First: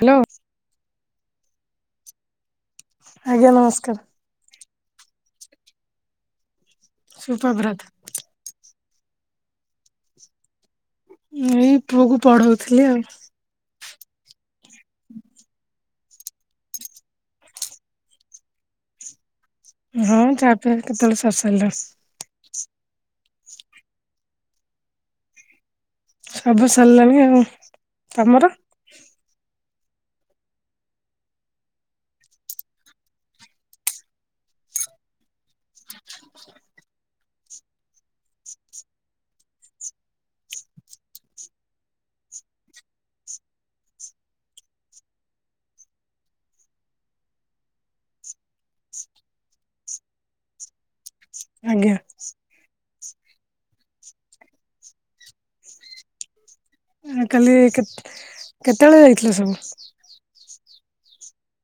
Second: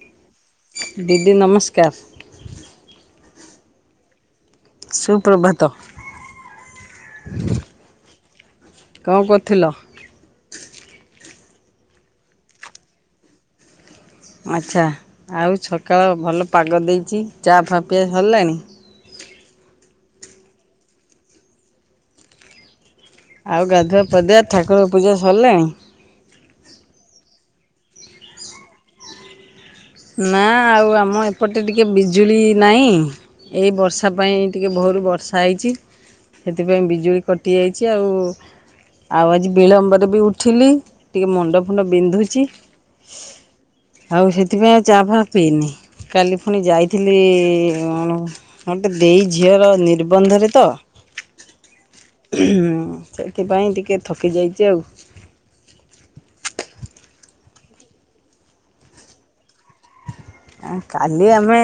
Hello. ଦିଦି ନମସ୍କାର୍। ଆଜ୍ଞା ନମସ୍କାର୍। ସୁପ୍ରଭାତ। ସୁପ୍ରଭରତ୍। କଣ କରୁଥିଲ? ଏଇ ପୁଅ କୁ ପଢ଼ୋଉଥିଲି ଆଉ। ଆଚ୍ଛା ଆଉ ସକାଳ ଭଲ ପାଗ ଦେଇଛି ଚା ଫା ପିଆ ସରିଲାଣି? ହଁ ଚା ପିଆ କେତେବେଳୁ ସରି ସାରିଲାଣି। ଆଉ ଗାଧୁଆ ପାଧୁଆ ଠାକୁର ପୂଜା ସରିଲାଣି? ସବୁ ସରିଲାଣି ଆଉ ତମର? ନା ଆଉ ଆମ ଏପଟେ ଟିକେ ବିଜୁଳି ନାହିଁ। ଏଇ ବର୍ଷା ପାଇଁ ଟିକେ ଭୋରୁ ବର୍ଷା ହେଇଛି। ସେଥିପାଇଁ ବିଜୁଳି କଟିଯାଇଛି ଆଉ। ଆଉ ଆଜି ବିଳମ୍ବରେ ବି ଉଠିଲି ଟିକେ ମୁଣ୍ଡ ଫୁଣ୍ଡ ବିନ୍ଧୁଛି। ଆଉ ସେଥିପାଇଁ ଆଉ ଚା ଫା ପିଇନି। କାଲି ପୁଣି ଯାଇଥିଲି ଅଣ ଗୋଟେ ଦେଇ ଝିଅର ନିର୍ବନ୍ଧରେ ତ। ଆଜ୍ଞା। ସେଥିପାଇଁ ଟିକେ ଥକି ଯାଇଛି ଆଉ। ଆଉ କାଲି କେତ୍ କେତେବେଳେ ଯାଇଥିଲ ସବୁ? କାଲି ଆମେ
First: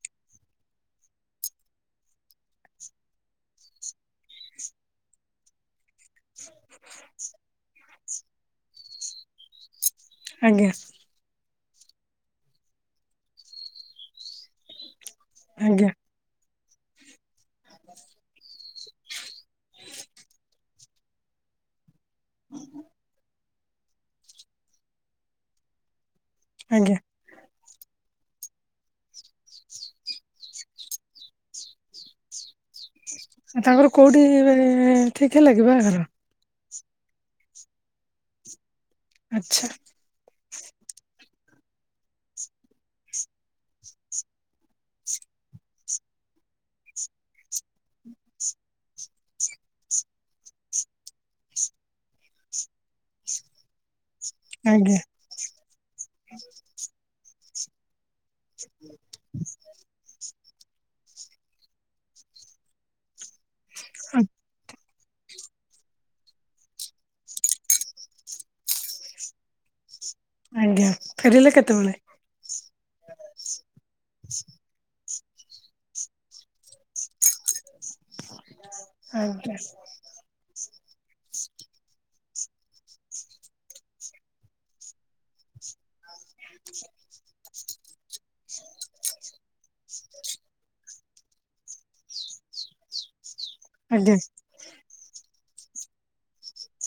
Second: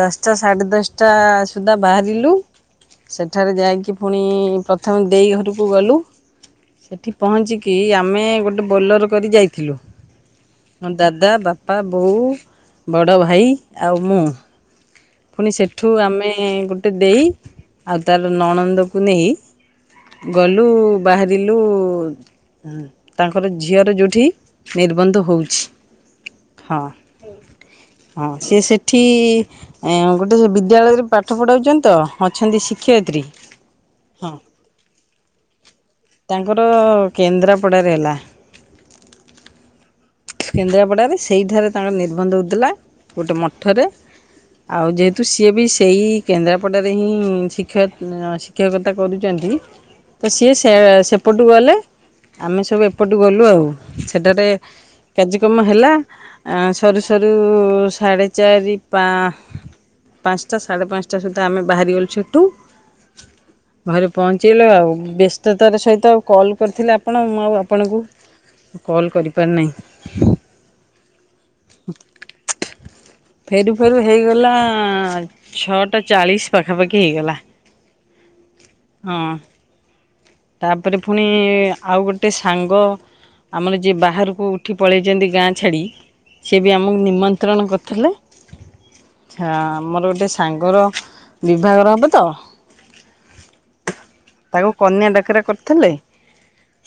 ଦଶଟା ସାଢ଼େ ଦଶଟା ସୁଦ୍ଧା ବାହାରିଲୁ। ସେଠାରେ ଯାଇକି ପୁଣି ପ୍ରଥମେ ଦେଇ ଘରକୁ ଗଲୁ। ସେଠି ପହଞ୍ଚିକି ଆମେ ଗୋଟେ ବୋଲର କରି ଯାଇଥିଲୁ। ଆଜ୍ଞା। ମୋ ଦାଦା ବାପା ବୋଉ। ବଡ଼ ଭାଇ ଆଉ ମୁଁ। ପୁଣି ଆଜ୍ଞା ସେଠୁ ଆମେ ଗୋଟେ ଦେଇ ଆଉ ତାର ନଣନ୍ଦକୁ ନେଇ ଗଲୁ ବାହାରିଲୁ। ହଁ ତାଙ୍କର ଝିଅର ଯେଉଁଠି ନିର୍ବନ୍ଧ ହେଉଛି। ହଁ ଆଜ୍ଞା। ହଁ ସିଏ ସେଠି ଗୋଟେ ସେ ବିଦ୍ୟାଳୟରେ ପାଠ ପଢ଼ାଉଛନ୍ତି ତ ଅଛନ୍ତି ଶିକ୍ଷୟତ୍ରୀ। ତାଙ୍କର କୋଉଠି ଠିକ ହେଲାକି ବାହାଘର? ତାଙ୍କର କେନ୍ଦ୍ରାପଡ଼ାରେ ହେଲା। ଆଛା। କେନ୍ଦ୍ରାପଡ଼ାରେ ସେଇଠାରେ ତାଙ୍କର ନିର୍ବନ୍ଧ ହେଉଥିଲା ଗୋଟେ ମଠରେ। ଆଉ ଯେହେତୁ ସିଏ ବି ସେଇ କେନ୍ଦ୍ରାପଡ଼ାରେ ହିଁ ଶିକ୍ଷ ଉଁ କ୍ଷୟ କଥା କରୁଛନ୍ତି। ତ ସିଏ ସେ ସେପଟୁ ଗଲେ ଆମେ ସବୁ ଏପଟୁ ଗଲୁ ଆଉ ସେଠାରେ ଆଜ୍ଞା କାର୍ଯ୍ୟକ୍ରମ ହେଲା ସରୁ ସରୁ ସାଢ଼େ ଚାରି ପା ପାଞ୍ଚଟା ସାଢ଼େ ପାଞ୍ଚଟା ସୁଦ୍ଧା ଆମେ ବାହାରିଗଲୁ ସେଠୁ। ଘରେ ପହଞ୍ଚେଇଲେ ଆଉ ବ୍ୟସ୍ତ ତ ତାର ସହିତ ଆଉ କଲ୍ କରିଥିଲେ ଆପଣ ମୁଁ ଆଉ ଆପଣଙ୍କୁ କଲ୍ କରିପାରିନାହିଁ। ହ ଆଜ୍ଞା ଫେରିଲେ କେତେବେଳେ? ଫେରୁ ଫେରୁ ହେଇଗଲା ଛଅଟା ଚାଳିଶ ପାଖାପାଖି ହେଇଗଲା। ହଁ ଆଜ୍ଞା। ତାପରେ ପୁଣି ଆଉ ଗୋଟେ ସାଙ୍ଗ ଆମର ଯିଏ ବାହାରକୁ ଉଠି ପଳେଇଛନ୍ତି ଗାଁ ଛାଡ଼ି ସିଏ ବି ଆମକୁ ନିମନ୍ତ ବିତରଣ କରିଥିଲେ। ହଁ ଆମର ଗୋଟେ ସାଙ୍ଗର ବିଭାଗର ହେବ ତ ଆଜ୍ଞା ଆଉ କନ୍ୟା ଡାକରା କରିଥିଲେ?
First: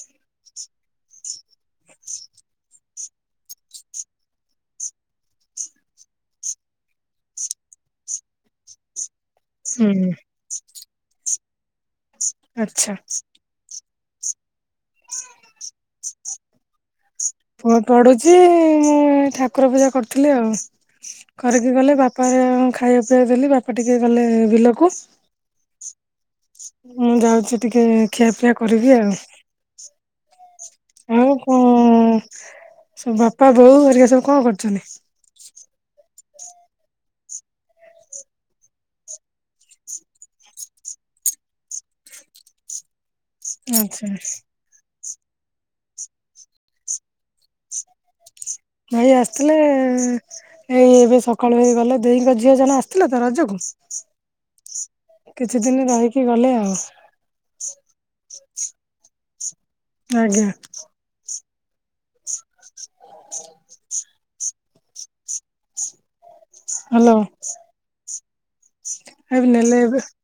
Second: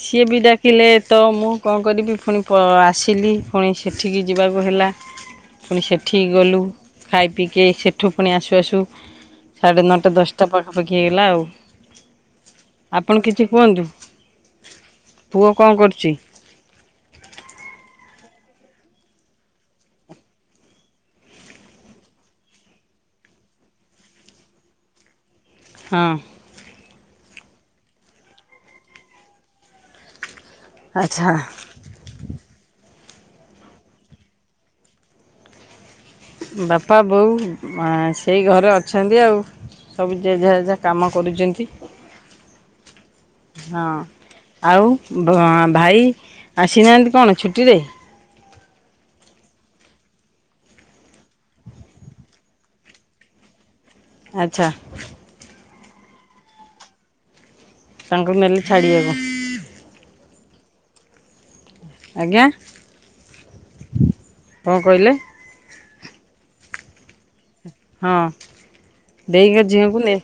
ସିଏ ବି ଡାକିଲେ ତ ମୁଁ କଣ କରିବି ପୁଣି ଆସିଲି ପୁଣି ସେଠିକି ଯିବାକୁ ହେଲା। ପୁଣି ସେଠିକି ଗଲୁ ଖାଇ ପିଇକି ସେଠୁ ପୁଣି ଆସୁ ଆସୁ ସାଢ଼େ ହୁଁ ନଅଟା ଦଶଟା ପାଖାପାଖି ହେଇଗଲା ଆଉ। ଆଛା। ଆପଣ କିଛି କୁହନ୍ତୁ ପୁଅ କଣ କରୁଛି? ପୁଅ ପଢୁଛି। ଠାକୁର ପୂଜା କରୁଥିଲି ଆଉ। କରିକି ଗଲେ ବାପ ହେରିକା ଖାଇବା ପିଇବା ଦେଲି ବାପା ଟିକେ ଗଲେ ବିଲକୁ। ହଁ। ମୁଁ ଯାଉଛି ଟିକେ ଖିଆପିଆ କରିବି ଆଉ। ଆଚ୍ଛା। ଆଉ କଣ ସବୁ ବାପା ବୋଉ ହେରିକା ସବୁ କଣ କରୁଛନ୍ତି? ବାପା ବୋଉ ଆ ସେଇ ଘରେ ଅଛନ୍ତି ଆଉ। ସବୁ ଜେଝା ଯେଝା କାମ କରୁଛନ୍ତି। [inaudible] ହଁ ଆଚ୍ଛା ଆଉ ବ ଭାଇ ଆସିନାହାନ୍ତି କଣ ଛୁଟିରେ? ଭାଇ ଆସିଥିଲେ ଏଇ ଏବେ ସକାଳୁ ହେଇ ଗଲେ ଦହିଙ୍କ ଝିଅ ଜଣେ ଆସିଥିଲେ ତ ରଜକୁ ଆଚ୍ଛା। କିଛି ଦିନ ରହିକି ଗଲେ ଆଉ। ତାଙ୍କୁ ନେଲେ ଛାଡ଼ିବାକୁ। ଆଜ୍ଞା। ଆଜ୍ଞା। [unintelligible] କଣ କହିଲେ? ହ୍ୟାଲୋ। ହଁ। ଏବେ ଦେଇଙ୍କ ଝିଅଙ୍କୁ ନେଲେବେ ନେ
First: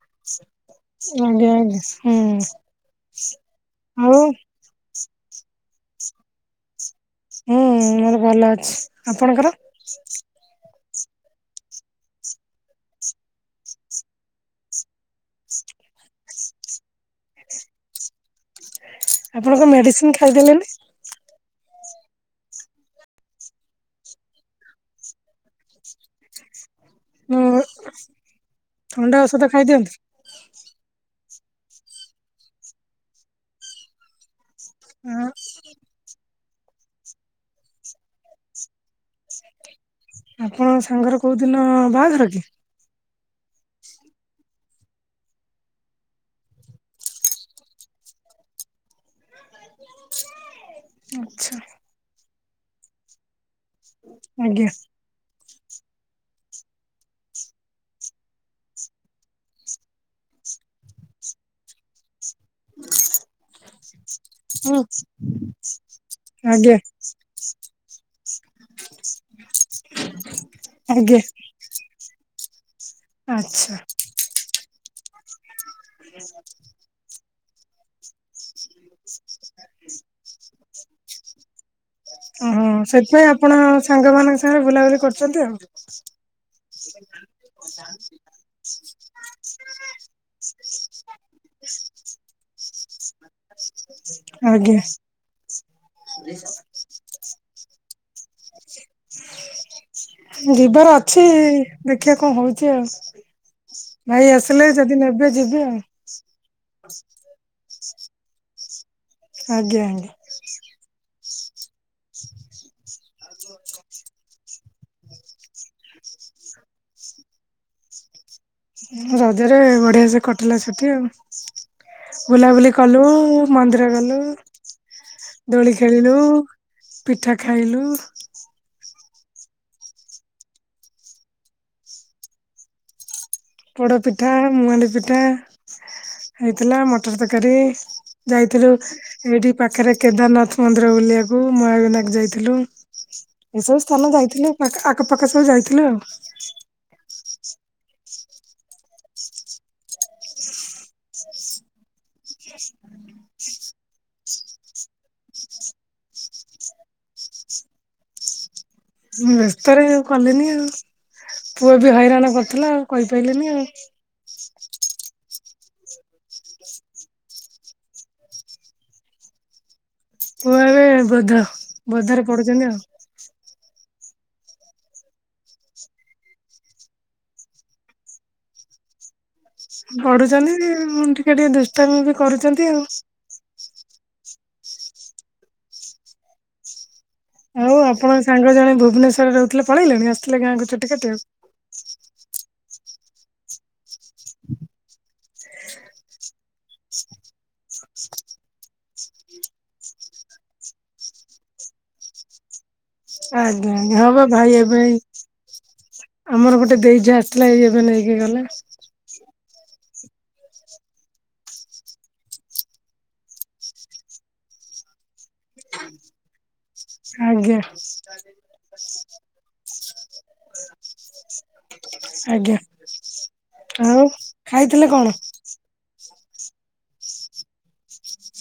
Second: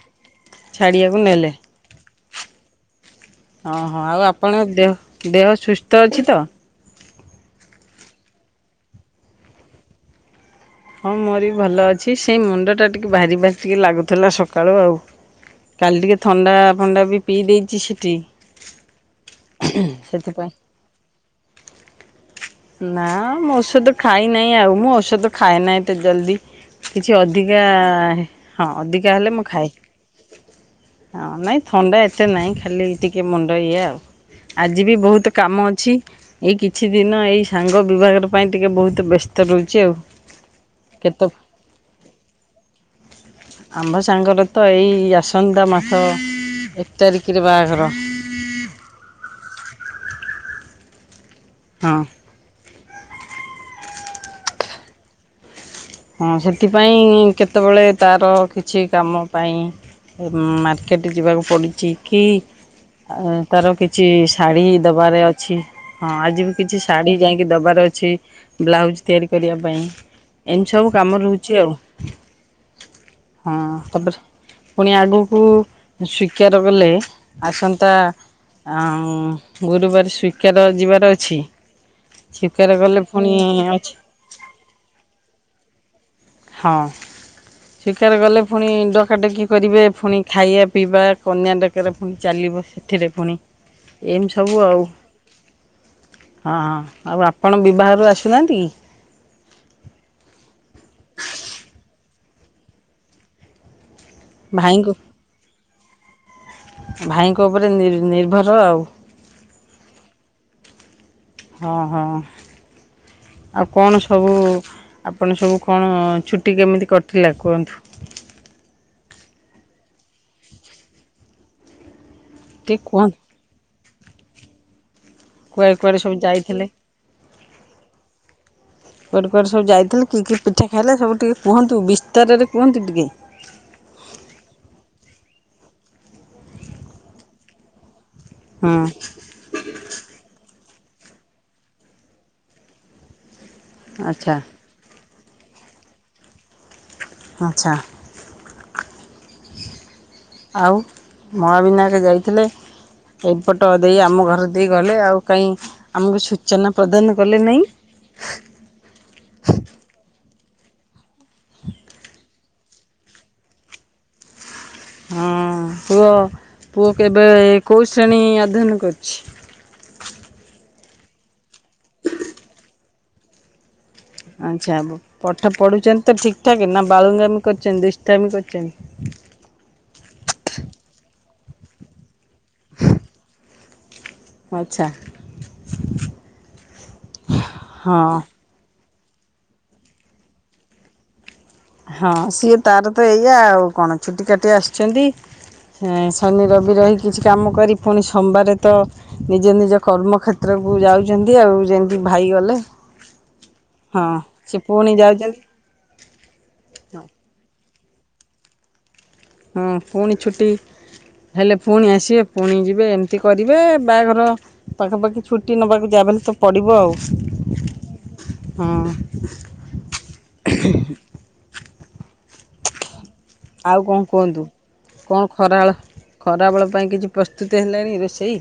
ଛାଡ଼ିବାକୁ ନେଲେ। [unintelligible] ହୁଁ। ହଁ ହଁ ଆଉ ଆପଣଙ୍କ ଦେହ ଦେହ ସୁସ୍ଥ ଅଛି ତ? ହୁଁ ମୋର ଭଲ ଅଛି। ଆପଣଙ୍କର? ହଁ ମୋରି ବି ଭଲ ଅଛି ସେଇ ମୁଣ୍ଡ ଟା ଟିକେ ଭାରି ଭାରି ଟିକେ ଲାଗୁଥିଲା ସକାଳୁ ଆଉ। କାଲି ଟିକେ ଥଣ୍ଡା ଫଣ୍ଡା ବି ପିଇ ଦେଇଛି ସେଠି। ଆପଣଙ୍କ ମେଡିସିନ ସେଥିପାଇଁ। ଖାଇଦେଲେନି। ନା ମୁଁ ଔଷଧ ଖାଇ ନାହିଁ ଆଉ ମୁଁ ଔଷଧ ଖାଏ ନାହିଁ ଏତେ ଜଲ୍ଦି। କିଛି ମୁଁ ଅଧିକା ହଁ ଅଧିକା ଥଣ୍ଡା ହେଲେ ଔଷଧ ମୁଁ ଖାଏ। ଖାଇଦିଅନ୍ତୁ ହଁ ନାଇଁ ଥଣ୍ଡା ଏତେ ନାହିଁ ଖାଲି ଟିକେ ମୁଣ୍ଡ ଇଏ ଆଉ। ଆଜି ବି ବହୁତ କାମ ଅଛି ଏଇ କିଛି ଦିନ ଏଇ ସାଙ୍ଗ ବିଭାଘର ପାଇଁ ଟିକେ ବହୁତ ବ୍ୟସ୍ତ ରହୁଛି ଆଉ। ଆପଣଙ୍କ ସାଙ୍ଗର କେତେ କୋଉ ଦିନ ବାହାଘର କି? ଆମ୍ଭ ସାଙ୍ଗର ତ ଏଇ ଆସନ୍ତା ମାସ ଏକ ତାରିଖରେ ବାହାଘର। ଆଚ୍ଛା। ହଁ। ଆଜ୍ଞା। ହଁ ସେଥିପାଇଁ କେତେବେଳେ ତାର କିଛି କାମ ପାଇଁ ମାର୍କେଟ ଯିବାକୁ ପଡୁଛି କି ଆ ତାର କିଛି ଶାଢ଼ୀ ହୁଁ ଦେବାରେ ଅଛି। ହଁ ଆଜି ବି ଆଜ୍ଞା କିଛି ଶାଢ଼ୀ ଯାଇକି ଦବାର ଅଛି ବ୍ଲାଉଜ ତିଆରି କରିବା ପାଇଁ। ଆଜ୍ଞା ଅଛି ଆଉ ଆଚ୍ଛା ହଁ ତାପରେ। ପୁଣି ଆଗକୁ ସ୍ୱୀକାର କଲେ ଆସନ୍ତା। ଆ ଗୁରୁବାର ସ୍ଵଇକାର ଯିବାର ଅଛି। ଓହୋ ଶିକାର କଲେ ସେଥିପାଇଁ ପୁଣି ଆପଣ ଅଛି ସାଙ୍ଗ ମାନଙ୍କ ସାଙ୍ଗରେ ବୁଲାବୁଲି କରୁଛନ୍ତି ଆଉ। ହଁ ସ୍ୱୀକାର ଗଲେ। ଫୁଣି ଡକାଡକି କରିବେ ଫୁଣି ଖାଇବା ପିଇବା କନ୍ୟା ଡକାରା ଫୁଣି ଚାଲିବ ସେଥିରେ ଫୁଣି। ଏମିତି ସବୁ ଆଜ୍ଞା ଆଉ। ହଁ ଆଉ ଆପଣ ବିବାହରୁ ଆସୁନାହାନ୍ତି। ଯିବାର ଅଛି ଦେଖିବା କଣ ହଉଛି ଆଉ। ଭାଇ ଆସିଲେ ଭାଇଙ୍କୁ ଯଦି ନେବେ ଯିବି ଆଉ। ଭାଇଙ୍କ ଉପରେ ନିର ନିର୍ଭର ଆଉ। ଆଜ୍ଞ ଆଜ୍ଞା। ହଁ ହଁ। ଆଉ କଣ ସବୁ ଆପଣ ସବୁ କଣ ଛୁଟି କେମିତି କଟିଲା କୁହନ୍ତୁ। ରଜରେ ବଢିଆ ସେ କଟିଲା ଛୁଟି ଆଉ ବୁଲାବୁଲି ଟିକେ କଲୁ। କୁହନ୍ତୁ ମନ୍ଦିର ଗଲୁ କୁଆଡେ ଦୋଳି କୁଆଡେ ସବୁ ଖେଳିଲୁ ଯାଇଥିଲେ? ପିଠା ଖାଇଲୁ। କୁଆଡ଼େ କୁଆଡ଼େ ସବୁଯାଇଥିଲ କି କି ପିଠା ଖାଇଲା ସବୁ ଟିକେ କୁହନ୍ତୁ ବିସ୍ତାରରେ କୁହନ୍ତୁ ଟିକେ। ପୋଡ଼ ପିଠା ମୁଆଁଡି ପିଠା ହେଇଥିଲା ମଟର ତରକାରୀ। ଯାଇଥିଲୁ ହଁ ଏଇଠି। ପାଖରେ କେଦାରନାଥ ମନ୍ଦିର ବୁଲିବାକୁ ମହାବିିନାୟକ ଯାଇଥିଲୁ। ଏସବୁ ସ୍ଥାନ ଆଚ୍ଛା ଯାଇଥିଲୁ ଆଖପାଖ ସବୁ ଯାଇଥିଲୁ ଆଉ। ଆଚ୍ଛା। ଆଉ ମହାବିନାୟକ ଯାଇଥିଲେ। ଏପଟ ଦେଇ ଆମ ଘରେ ଦେଇ ଗଲେ ଆଉ କାଇଁ। ଆମକୁ ସୂଚନା ପ୍ରଦାନ କଲେ ନାହିଁ। ବ୍ୟସ୍ତରେ ଆଉ କଲେନି ଆଉ ପୁଅ ବି ହଇରାଣ କରୁଥିଲା ଆଉ କହିପାରିଲିନି ଆଉ। ହଁ ପୁଅ ପୁଅ କେବେ କୋଉ ଶ୍ରେଣୀ ଅଧ୍ୟୟନ କରୁଛି। ପୁଅ ଏବେ ବୋଧ ବୋଧରେ ପଡୁଛନ୍ତି ଆଉ। ଆଚ୍ଛା ପଠ ପଢୁଛନ୍ତି ତ ଠିକ ଠାକ ନା ବାଳୁଙ୍ଗାମି ବି କରୁଛନ୍ତି ଦୁଷ୍ଠାମି ବି କରୁଛନ୍ତି। ପଢୁଛନ୍ତି ଟିକେ ଟିକେ ଦୁଷ୍ଟାମି ବି କରୁଛନ୍ତି ଆଉ। ଆଚ୍ଛା। ଆଉ ହଁ ଆପଣ ସାଙ୍ଗ ଜଣେ ଭୁବନେଶ୍ୱରରେ ରହୁଥିଲେ ପଳେଇଲେଣି ଆସିଥିଲେ ଗାଁକୁ ଛୁଟି କାଟିବାକୁ ଆଉ ହଁ ସିଏ ତାର ତ ଏଇଆ ଆଉ କଣ ଛୁଟି କାଟି ଆସିଛନ୍ତି ହେଁ ଶନି ରବି ରହି କିଛି କାମ କରି ପୁଣି ସୋମବାର ତ ନିଜ ନିଜ କର୍ମ କ୍ଷେତ୍ରକୁ ଯାଉଛନ୍ତି ଆଉ ଯେମିତି ଭାଇ ଗଲେ ଆଜ୍ଞା ହଁ ପା ଭାଇ ସେ ଏବେ ପୁଣି ଯାଉଛନ୍ତି ଆମର ଗୋଟେ ଦେଇ ଯାଆ ଆସିଥିଲା ଏଇ ଏବେ ନେଇକି ଗଲା ହଁ ପୁଣି ଛୁଟି ହେଲେ ପୁଣି ଆସିବେ ପୁଣି ଯିବେ ଏମିତି କରିବେ ବାହାଘର ପାଖାପାଖି ଛୁଟି ନେବାକୁ ଯାଏ ବଲେ ତ ପଡ଼ିବ ଆଜ୍ଞା ଆଉ ହଁ ଆଜ୍ଞା କଣ ଆଉ କୁହନ୍ତୁ ଖାଇଥିଲେ କଣ ଖରାବେଳ ଖରାବେଳ ପାଇଁ କିଛି ପ୍ରସ୍ତୁତି ହେଲାଣି, ରୋଷେଇ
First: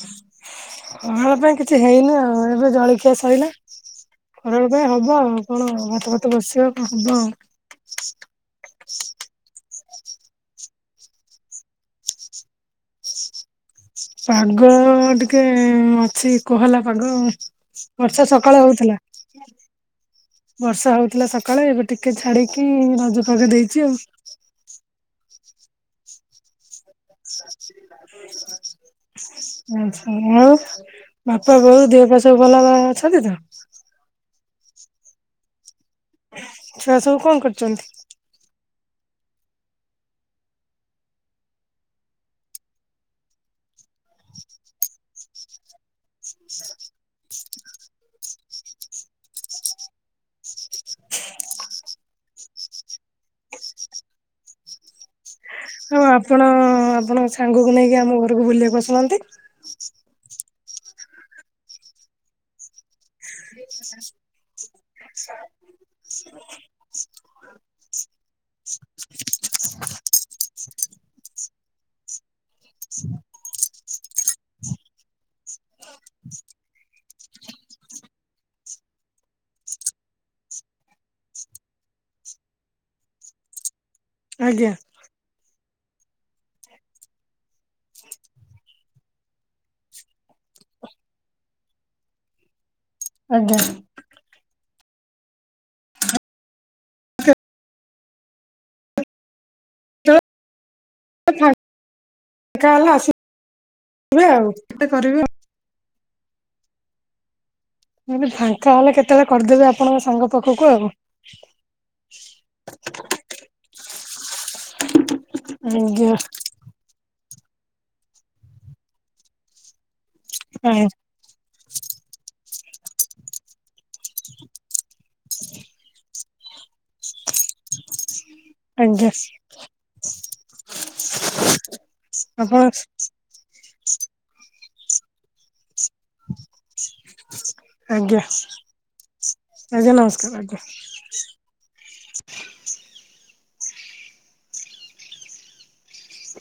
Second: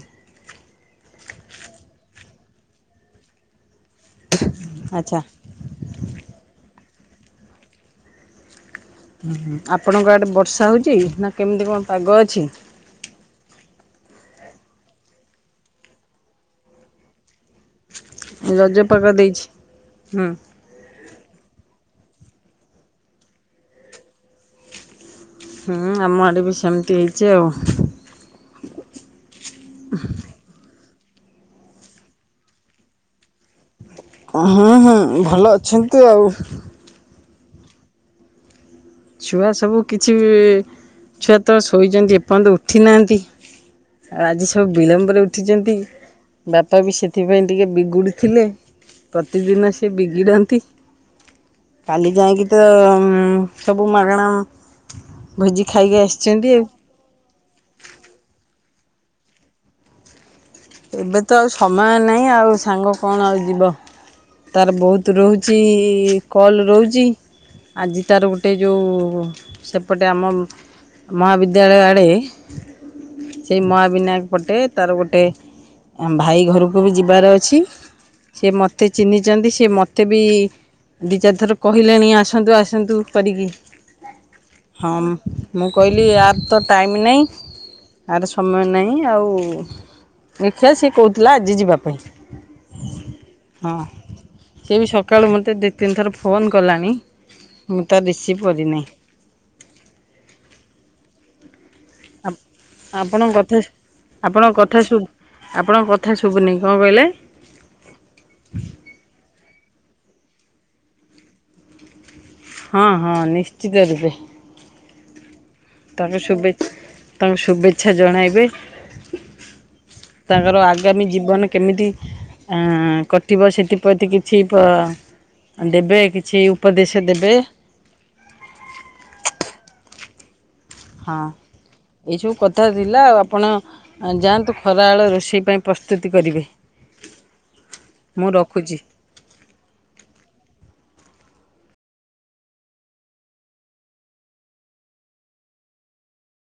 ଖରାବେଳ ପାଇଁ କିଛି ହେଇନି ଆଉ ଏବେ ଜଳଖିଆ ସଇଲା ଖରାବେଳ ପାଇଁ ହବ ଆଚ୍ଛା ଆଉ କଣ ଭାତ ଫାତ ବସିବ କଣ ହବ ଆଉ। ହୁଁ ହୁଁ ଆପଣଙ୍କ ଆଡେ ବର୍ଷା ହଉଛି ନା କେମିତି କଣ ପାଗ ଅଛି? ପାଗ ଟିକେ ଅଛି କୁହଲା ପାଗ ଆଉ। ବର୍ଷା ସକାଳେ ରଜ ହଉଥିଲା। ପାଗ ଦେଇଛି ହୁଁ ବର୍ଷା ହଉଥିଲା ସକାଳେ ଏବେ ଟିକେ ଛାଡିକି ରଜପାଗ ଦେଇଛି ଆଉ। ହୁଁ ଆମ ଆଡ଼େ ବି ସେମିତି ହେଇଛି ଆଉ। [inaudible] ଆଛା ଆଉ ବାପା ବୋଉ ଦେହ ପା ସବୁ ଭଲ ଭ ଅଛନ୍ତି ତ? ହୁଁ ହୁଁ ଭଲ ଅଛନ୍ତି ଆଉ। ଛୁଆ ସବୁ କଣ କରୁଛନ୍ତି। ଛୁଆ ସବୁ କିଛି ଛୁଆ ତ ଶୋଇଛନ୍ତି ଏପର୍ଯ୍ୟନ୍ତ ଉଠି ନାହାନ୍ତି। ଆଜି ସବୁ ବିଳମ୍ବରେ ଉଠିଛନ୍ତି। ବାପା ବି ସେଥିପାଇଁ ଟିକେ ବିଗୁଡି ଥିଲେ। ପ୍ରତିଦିନ ସେ ବିଗିଡନ୍ତି କାଲି ଯାଇକି ତ। ସବୁ ମାଗଣା। ଭୋଜି ଖାଇ ହଁ ଆପଣ ଆପଣଙ୍କ ସାଙ୍ଗକୁ ନେଇକି ଆମ ଘରକୁ ବୁଲିବାକୁ ଶୁଣନ୍ତି? ଏବେ ତ ଆଉ ସମୟ ନାହିଁ ଆଉ ସାଙ୍ଗ କଣ ଆଉ। ଯିବ [inaudible] ତାର ବହୁତ ରହୁଛି କଲ୍ ରହୁଛି ଆଜି ତାର ଗୋ ଟେ ଯେଉଁ ସେପଟେ ଆମ ମହାବିଦ୍ୟାଳୟ ଆଡ଼େ। [inaudible] ସେଇ ମହାବିନାୟକ ପଟେ ତାର ଗୋଟେ। ଆମ ଭାଇ ଘରକୁ ବି ଯିବାର ଅଛି ସେ ମୋତେ ଚିହ୍ନିଛନ୍ତି ସି ମୋତେ ବି। ଦି ଚାରିଥର କହିଲେଣି ଆସନ୍ତୁ ଆସନ୍ତୁ କରିକି। ଆଜ୍ଞା। ହଁ ମୁଁ କହିଲି ଆର ତ ଟାଇମ୍ ନାହିଁ ଆର ସମୟ ନାହିଁ ଆଉ। ଦେଖିବା ସିଏ କହୁଥିଲା ଆଜି ଯିବା ପାଇଁ ହଁ ସିଏ ବି ସ କାଳୁ ମୋତେ ଦି ତିନିଥର ଫୋନ୍ କଲାଣି ମୁଁ ତା ରିସିଭ୍ କରିନାହିଁ। [inaudible] ଆପଣଙ୍କ କଥା ଆପଣଙ୍କ କଥା ଶୁଭ [inaudible] ଆପଣଙ୍କ କଥା ଶୁଭୁନି କଣ କହିଲେ? ମୁଁ କହିଲି ଫାଙ୍କା ହେଲେ କେତେବେଳେ କରିଦେବେ ଆପଣଙ୍କ ସାଙ୍ଗ ପାଖକୁ ଆଉ। ହଁ ହଁ ନିଶ୍ଚିତ ରୂପେ। ଆଜ୍ଞା ତାଙ୍କୁ ଶୁଭେ ତାଙ୍କୁ ଶୁଭେଚ୍ଛା ଜଣାଇବେ। ତାଙ୍କର ଆଗାମୀ ଜୀବନ କେମିତି ଆଁ କଟିବ ସେଥିପ୍ରତି କିଛି ପ ଦେବେ କିଛି ଉପଦେଶ ଦେବେ। ଆଜ୍ଞା। ହଁ ଏଇସବୁ ଆପଣ କଥା ଥିଲା ଆଉ ଆପଣ ଯାଆନ୍ତୁ ଖରାବେେଳେ ରୋଷେଇ ପାଇଁ। ପ୍ରସ୍ତୁତି କରିବେ ଆଜ୍ଞା ମୁଁ ରଖୁଛି। ଆଜ୍ଞା ନମସ୍କାର ଆଜ୍ଞା।